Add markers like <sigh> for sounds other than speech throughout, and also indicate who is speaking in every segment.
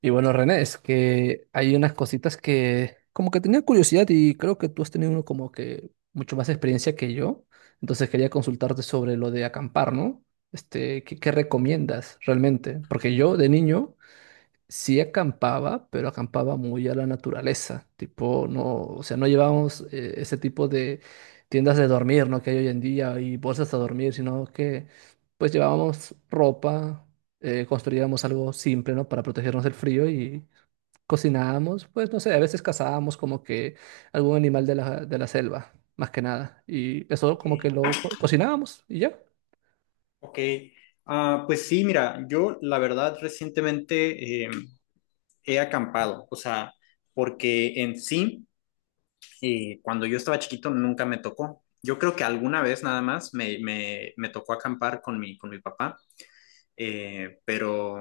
Speaker 1: Y bueno, René, es que hay unas cositas que como que tenía curiosidad y creo que tú has tenido uno como que mucho más experiencia que yo. Entonces quería consultarte sobre lo de acampar, ¿no? Este, ¿qué recomiendas realmente? Porque yo de niño sí acampaba, pero acampaba muy a la naturaleza, tipo, no, o sea, no llevábamos ese tipo de tiendas de dormir, ¿no? Que hay hoy en día y bolsas a dormir, sino que pues llevábamos ropa, construíamos algo simple, ¿no? Para protegernos del frío y cocinábamos, pues no sé, a veces cazábamos como que algún animal de la selva, más que nada, y eso
Speaker 2: Ok,
Speaker 1: como que lo cocinábamos y ya.
Speaker 2: ok. Ah, pues sí, mira, yo la verdad recientemente he acampado, o sea, porque en sí, cuando yo estaba chiquito nunca me tocó. Yo creo que alguna vez nada más me tocó acampar con mi papá, pero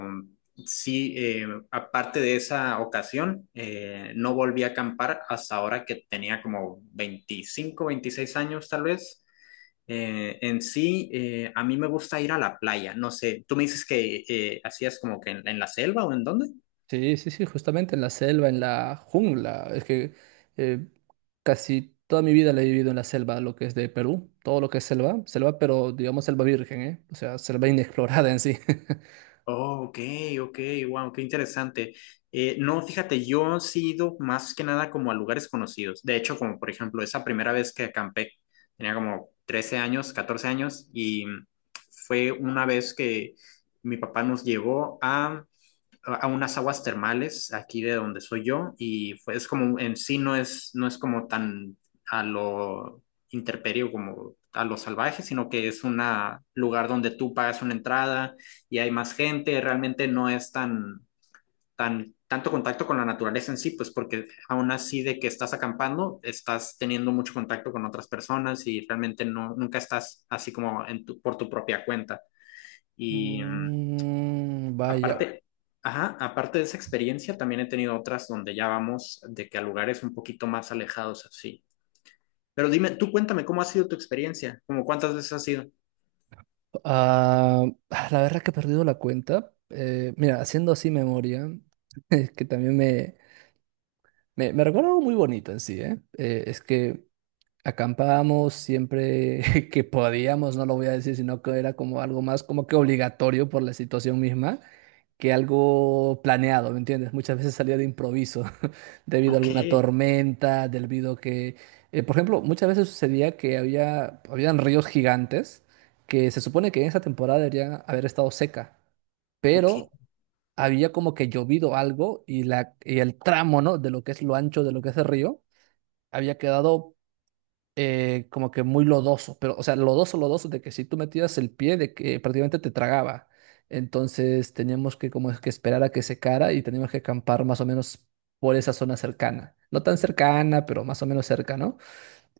Speaker 2: sí, aparte de esa ocasión, no volví a acampar hasta ahora que tenía como 25 26 años tal vez. En sí, a mí me gusta ir a la playa. No sé, tú me dices que hacías como que en la selva o en dónde.
Speaker 1: Sí, sí, sí, justamente en la selva, en la jungla. Es que eh, casi toda mi vida la he vivido en la selva, lo que es de Perú, todo lo que es selva, selva, pero digamos selva virgen, ¿eh? O sea, selva <laughs> inexplorada en sí. <laughs>
Speaker 2: Oh, ok, ok, wow, qué interesante. No, fíjate, yo sí he ido más que nada como a lugares conocidos. De hecho, como por ejemplo, esa primera vez que acampé, tenía como 13 años, 14 años, y fue una vez que mi papá nos llevó a unas aguas termales aquí de donde soy yo y fue, es como en sí no es como tan a lo interperio como a lo salvaje, sino que es un lugar donde tú pagas una entrada y hay más gente, realmente no es tanto contacto con la naturaleza en sí, pues porque aún así de que estás acampando, estás teniendo mucho contacto con otras personas y realmente no, nunca estás así como en por tu propia cuenta. Y mm,
Speaker 1: Mm, vaya.
Speaker 2: Aparte, ajá, aparte de esa experiencia, también he tenido otras donde ya vamos de que a lugares un poquito más alejados así. Pero dime, tú cuéntame, ¿cómo ha sido tu experiencia? ¿Cómo cuántas veces has ido?
Speaker 1: Ah, la verdad que he perdido la cuenta. Mira, haciendo así memoria, <laughs> es que también me recuerda algo muy bonito en sí, ¿eh? Es que acampábamos siempre <laughs> que podíamos, no lo voy a decir, sino que era como algo más como que obligatorio por la situación misma que algo planeado, ¿me entiendes? Muchas veces salía de improviso <laughs> debido a
Speaker 2: Ok,
Speaker 1: alguna tormenta, debido que, por ejemplo, muchas veces sucedía que habían ríos gigantes que se supone que en esa temporada debería haber estado seca,
Speaker 2: ok,
Speaker 1: pero había como que llovido algo y, y el tramo, ¿no? De lo que es lo ancho de lo que es el río, había quedado como que muy lodoso, pero, o sea, lodoso, lodoso, de que si tú metías el pie, de que prácticamente te tragaba. Entonces teníamos que como es que esperar a que secara y teníamos que acampar más o menos por esa zona cercana. No tan cercana, pero más o menos cerca, ¿no?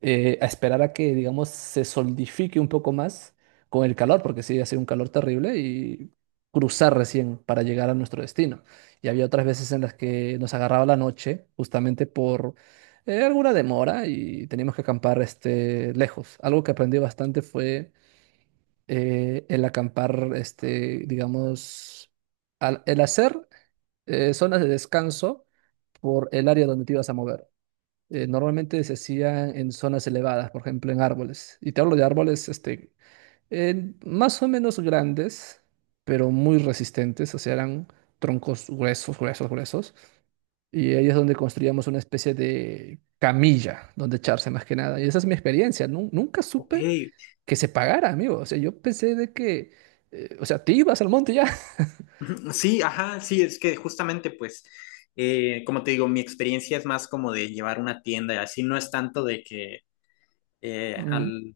Speaker 1: a esperar a que, digamos, se solidifique un poco más con el calor, porque sí, hacía un calor terrible y cruzar recién para llegar a nuestro destino. Y había otras veces en las que nos agarraba la noche, justamente por alguna demora y teníamos que acampar este, lejos. Algo que aprendí bastante fue el acampar, este, digamos, el hacer zonas de descanso por el área donde te ibas a mover. Normalmente se hacían en zonas elevadas, por ejemplo, en árboles. Y te hablo de árboles, este, más o menos grandes, pero muy resistentes, o sea, eran troncos gruesos, gruesos, gruesos. Y ahí es donde construíamos una especie de camilla donde echarse más que nada. Y esa es mi experiencia. Nunca
Speaker 2: ok.
Speaker 1: supe
Speaker 2: <clears throat>
Speaker 1: que se pagara, amigo. O sea, yo pensé de que, o sea, te ibas al monte ya. <laughs>
Speaker 2: Sí, ajá, sí, es que justamente pues, como te digo, mi experiencia es más como de llevar una tienda y así, no es tanto de que eh,
Speaker 1: Mm,
Speaker 2: al,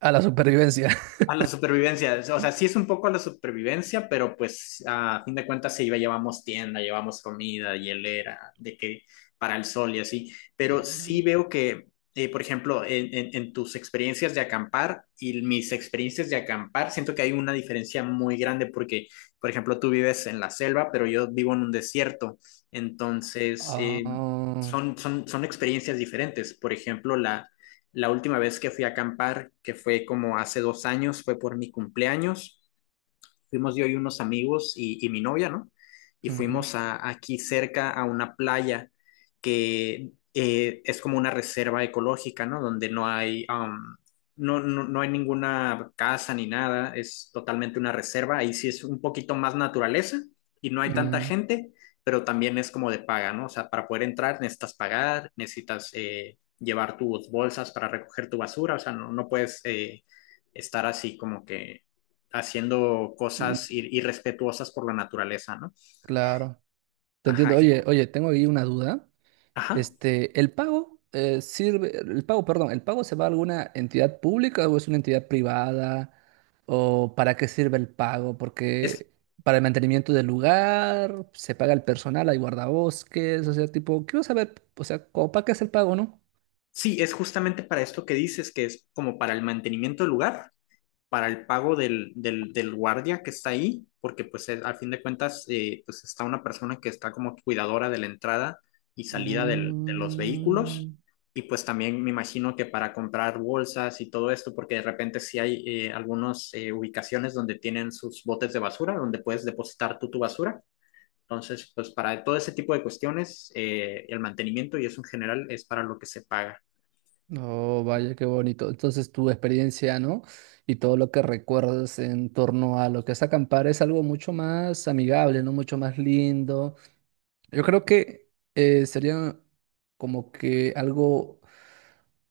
Speaker 1: a la supervivencia.
Speaker 2: a la supervivencia, o sea, sí es un poco a la supervivencia, pero pues a fin de cuentas se iba, llevamos tienda, llevamos comida, hielera, de que para el sol y así, pero sí
Speaker 1: <laughs>
Speaker 2: veo que, por ejemplo, en, en tus experiencias de acampar y mis experiencias de acampar, siento que hay una diferencia muy grande porque, por ejemplo, tú vives en la selva, pero yo vivo en un desierto, entonces
Speaker 1: Ah,
Speaker 2: son experiencias diferentes, por ejemplo, la última vez que fui a acampar, que fue como hace dos años, fue por mi cumpleaños, fuimos yo y unos amigos y mi novia, ¿no? Y
Speaker 1: mm,
Speaker 2: fuimos a, aquí cerca a una playa que es como una reserva ecológica, ¿no? Donde no hay, um, no, no, no hay ninguna casa ni nada, es totalmente una reserva. Ahí sí es un poquito más naturaleza y no hay tanta
Speaker 1: mm,
Speaker 2: gente, pero también es como de paga, ¿no? O sea, para poder entrar necesitas pagar, necesitas llevar tus bolsas para recoger tu basura, o sea, no puedes estar así como que haciendo
Speaker 1: mm,
Speaker 2: cosas ir irrespetuosas por la naturaleza, ¿no?
Speaker 1: claro. Te
Speaker 2: Ajá,
Speaker 1: entiendo. Oye, oye, tengo ahí una duda.
Speaker 2: ajá.
Speaker 1: Este, ¿el pago sirve, el pago, perdón, el pago se va a alguna entidad pública o es una entidad privada? ¿O para qué sirve el pago?
Speaker 2: Es,
Speaker 1: Porque para el mantenimiento del lugar, se paga el personal, hay guardabosques, o sea, tipo, quiero saber, o sea, como, ¿para qué es el pago, no?
Speaker 2: sí, es justamente para esto que dices, que es como para el mantenimiento del lugar, para el pago del guardia que está ahí, porque pues es, al fin de cuentas, pues está una persona que está como cuidadora de la entrada y salida de los vehículos.
Speaker 1: Mm.
Speaker 2: Y pues también me imagino que para comprar bolsas y todo esto, porque de repente sí hay algunas ubicaciones donde tienen sus botes de basura, donde puedes depositar tú tu basura. Entonces, pues para todo ese tipo de cuestiones, el mantenimiento y eso en general es para lo que se paga.
Speaker 1: Oh, vaya, qué bonito. Entonces, tu experiencia, ¿no? Y todo lo que recuerdas en torno a lo que es acampar es algo mucho más amigable, ¿no? Mucho más lindo. Yo creo que sería como que algo,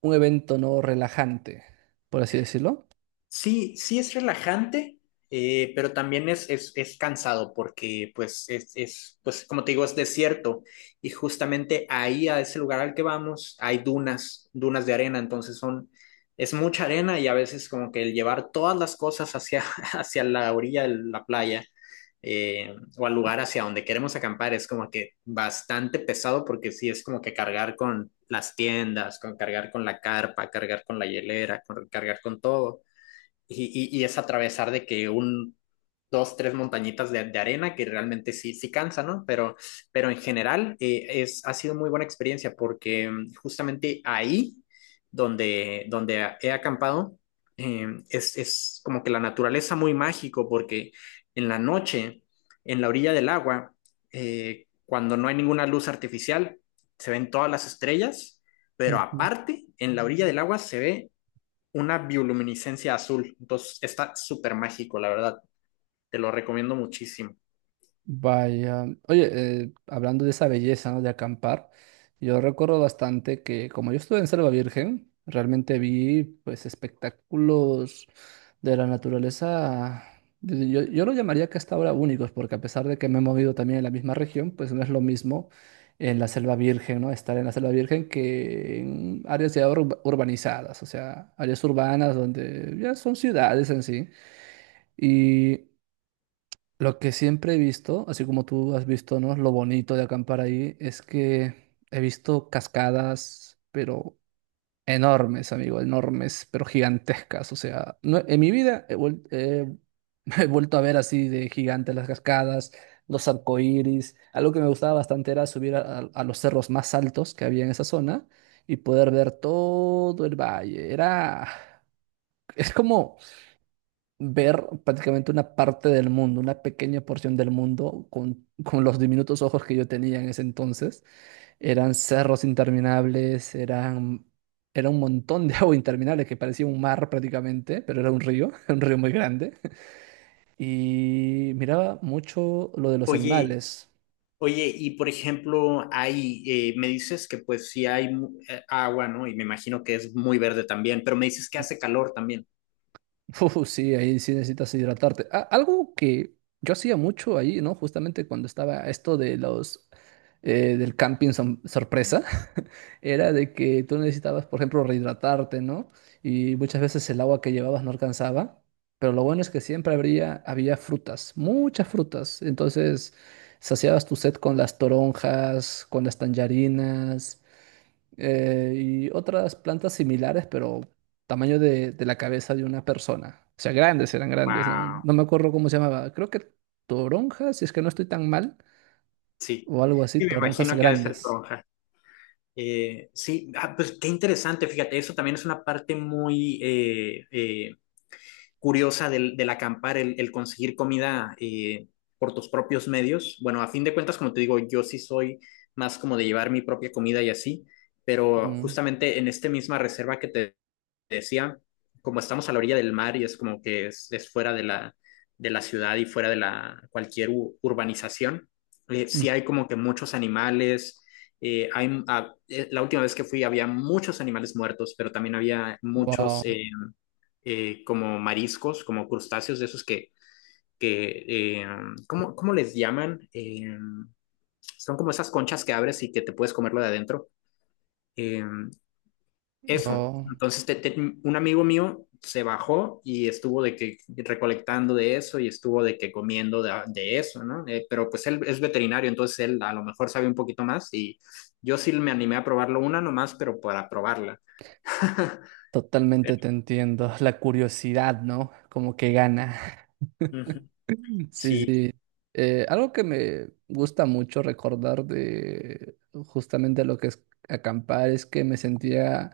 Speaker 1: un evento, ¿no? Relajante, por así decirlo.
Speaker 2: Sí, sí es relajante, pero también es cansado porque, pues, pues, como te digo, es desierto y justamente ahí, a ese lugar al que vamos, hay dunas, dunas de arena, entonces son, es mucha arena y a veces como que el llevar todas las cosas hacia, <laughs> hacia la orilla de la playa o al lugar hacia donde queremos acampar es como que bastante pesado porque sí es como que cargar con las tiendas, con cargar con la carpa, cargar con la hielera, cargar con todo. Y, y es atravesar de que un, dos, tres montañitas de arena que realmente sí, sí cansa, ¿no? Pero en general ha sido muy buena experiencia porque justamente ahí donde he acampado es como que la naturaleza muy mágico porque en la noche, en la orilla del agua, cuando no hay ninguna luz artificial, se ven todas las estrellas, pero
Speaker 1: Ujú.
Speaker 2: aparte, en la orilla del agua se ve una bioluminiscencia azul. Entonces está súper mágico, la verdad. Te lo recomiendo muchísimo.
Speaker 1: Vaya, oye, hablando de esa belleza, ¿no? De acampar, yo recuerdo bastante que como yo estuve en Selva Virgen, realmente vi pues espectáculos de la naturaleza, yo lo llamaría que hasta ahora únicos, porque a pesar de que me he movido también en la misma región, pues no es lo mismo en la Selva Virgen, ¿no? Estar en la Selva Virgen que en áreas ya urbanizadas, o sea, áreas urbanas donde ya son ciudades en sí. Y lo que siempre he visto, así como tú has visto, ¿no? Lo bonito de acampar ahí es que he visto cascadas, pero enormes, amigo, enormes, pero gigantescas. O sea, en mi vida <laughs> he vuelto a ver así de gigantes las cascadas, los arcoíris. Algo que me gustaba bastante era subir a los cerros más altos que había en esa zona y poder ver todo el valle. Era, es como ver prácticamente una parte del mundo, una pequeña porción del mundo con los diminutos ojos que yo tenía en ese entonces. Eran cerros interminables, eran, era un montón de <laughs> agua interminable que parecía un mar prácticamente, pero era un río, <laughs> un río muy grande. Y miraba mucho lo de los
Speaker 2: Oye,
Speaker 1: animales.
Speaker 2: oye, y por ejemplo, me dices que pues sí hay agua, ¿no? Y me imagino que es muy verde también, pero me dices que
Speaker 1: Mm.
Speaker 2: hace calor también.
Speaker 1: Uf, sí, ahí sí necesitas hidratarte. Algo que yo hacía mucho ahí, ¿no? Justamente cuando estaba esto de los... del camping sorpresa. Era de que tú necesitabas, por ejemplo, rehidratarte, ¿no? Y muchas veces el agua que llevabas no alcanzaba, pero lo bueno es que siempre había frutas, muchas frutas. Entonces, saciabas tu sed con las toronjas, con las tangerinas, y otras plantas similares, pero tamaño de la cabeza de una persona. O sea, grandes, eran grandes, ¿no?
Speaker 2: Wow,
Speaker 1: No me acuerdo cómo se llamaba. Creo que toronjas, si es que no estoy tan mal,
Speaker 2: sí.
Speaker 1: o algo así,
Speaker 2: Sí, me
Speaker 1: toronjas
Speaker 2: imagino que ha de ser
Speaker 1: grandes.
Speaker 2: toronja. Sí, ah, pues qué interesante, fíjate, eso también es una parte muy curiosa del acampar, el conseguir comida por tus propios medios. Bueno, a fin de cuentas, como te digo, yo sí soy más como de llevar mi propia comida y así, pero
Speaker 1: Mm,
Speaker 2: justamente en esta misma reserva que te decía, como estamos a la orilla del mar y es como que es fuera de la ciudad y fuera de la cualquier urbanización, sí
Speaker 1: mm.
Speaker 2: hay como que muchos animales. La última vez que fui había muchos animales muertos, pero también había muchos
Speaker 1: Wow.
Speaker 2: como mariscos, como crustáceos de esos que ¿cómo les llaman? Son como esas conchas que abres y que te puedes comerlo de adentro. Eh, Eso.
Speaker 1: No,
Speaker 2: Entonces, un amigo mío se bajó y estuvo de que recolectando de eso y estuvo de que comiendo de eso, ¿no? Pero pues él es veterinario, entonces él a lo mejor sabe un poquito más y yo sí me animé a probarlo una nomás, pero para probarla. <laughs>
Speaker 1: totalmente
Speaker 2: Pero,
Speaker 1: te entiendo. <laughs> La curiosidad, ¿no? Como que gana. <laughs>
Speaker 2: ujú,
Speaker 1: Sí,
Speaker 2: sí.
Speaker 1: sí. Algo que me gusta mucho recordar de justamente lo que es acampar es que me sentía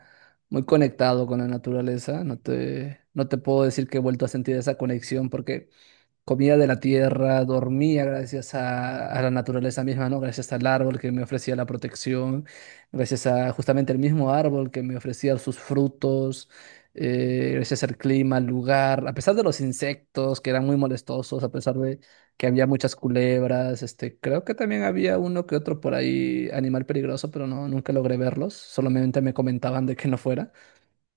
Speaker 1: muy conectado con la naturaleza. No te puedo decir que he vuelto a sentir esa conexión porque comía de la tierra, dormía gracias a la naturaleza misma, ¿no? Gracias al árbol que me ofrecía la protección, gracias a justamente el mismo árbol que me ofrecía sus frutos, gracias al clima, al lugar, a pesar de los insectos que eran muy molestosos, a pesar de que había muchas culebras, este, creo que también había uno que otro por ahí animal peligroso, pero no, nunca logré verlos, solamente me comentaban de que no fuera.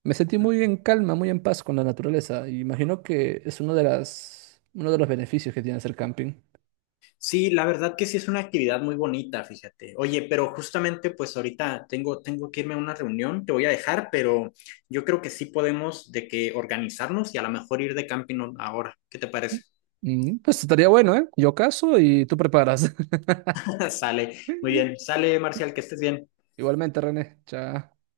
Speaker 1: Me sentí muy en calma, muy en paz con la naturaleza. Y imagino que es uno de uno de los beneficios que tiene hacer camping.
Speaker 2: Sí, la verdad que sí es una actividad muy bonita, fíjate. Oye, pero justamente pues ahorita tengo que irme a una reunión, te voy a dejar, pero yo creo que sí podemos de que organizarnos y a lo mejor ir de camping ahora. ¿Qué te parece?
Speaker 1: Mm, pues estaría bueno, ¿eh? Yo caso y tú preparas.
Speaker 2: <laughs> Sale, muy bien.
Speaker 1: <laughs>
Speaker 2: Sale, Marcial, que estés bien.
Speaker 1: Igualmente, René. Chao.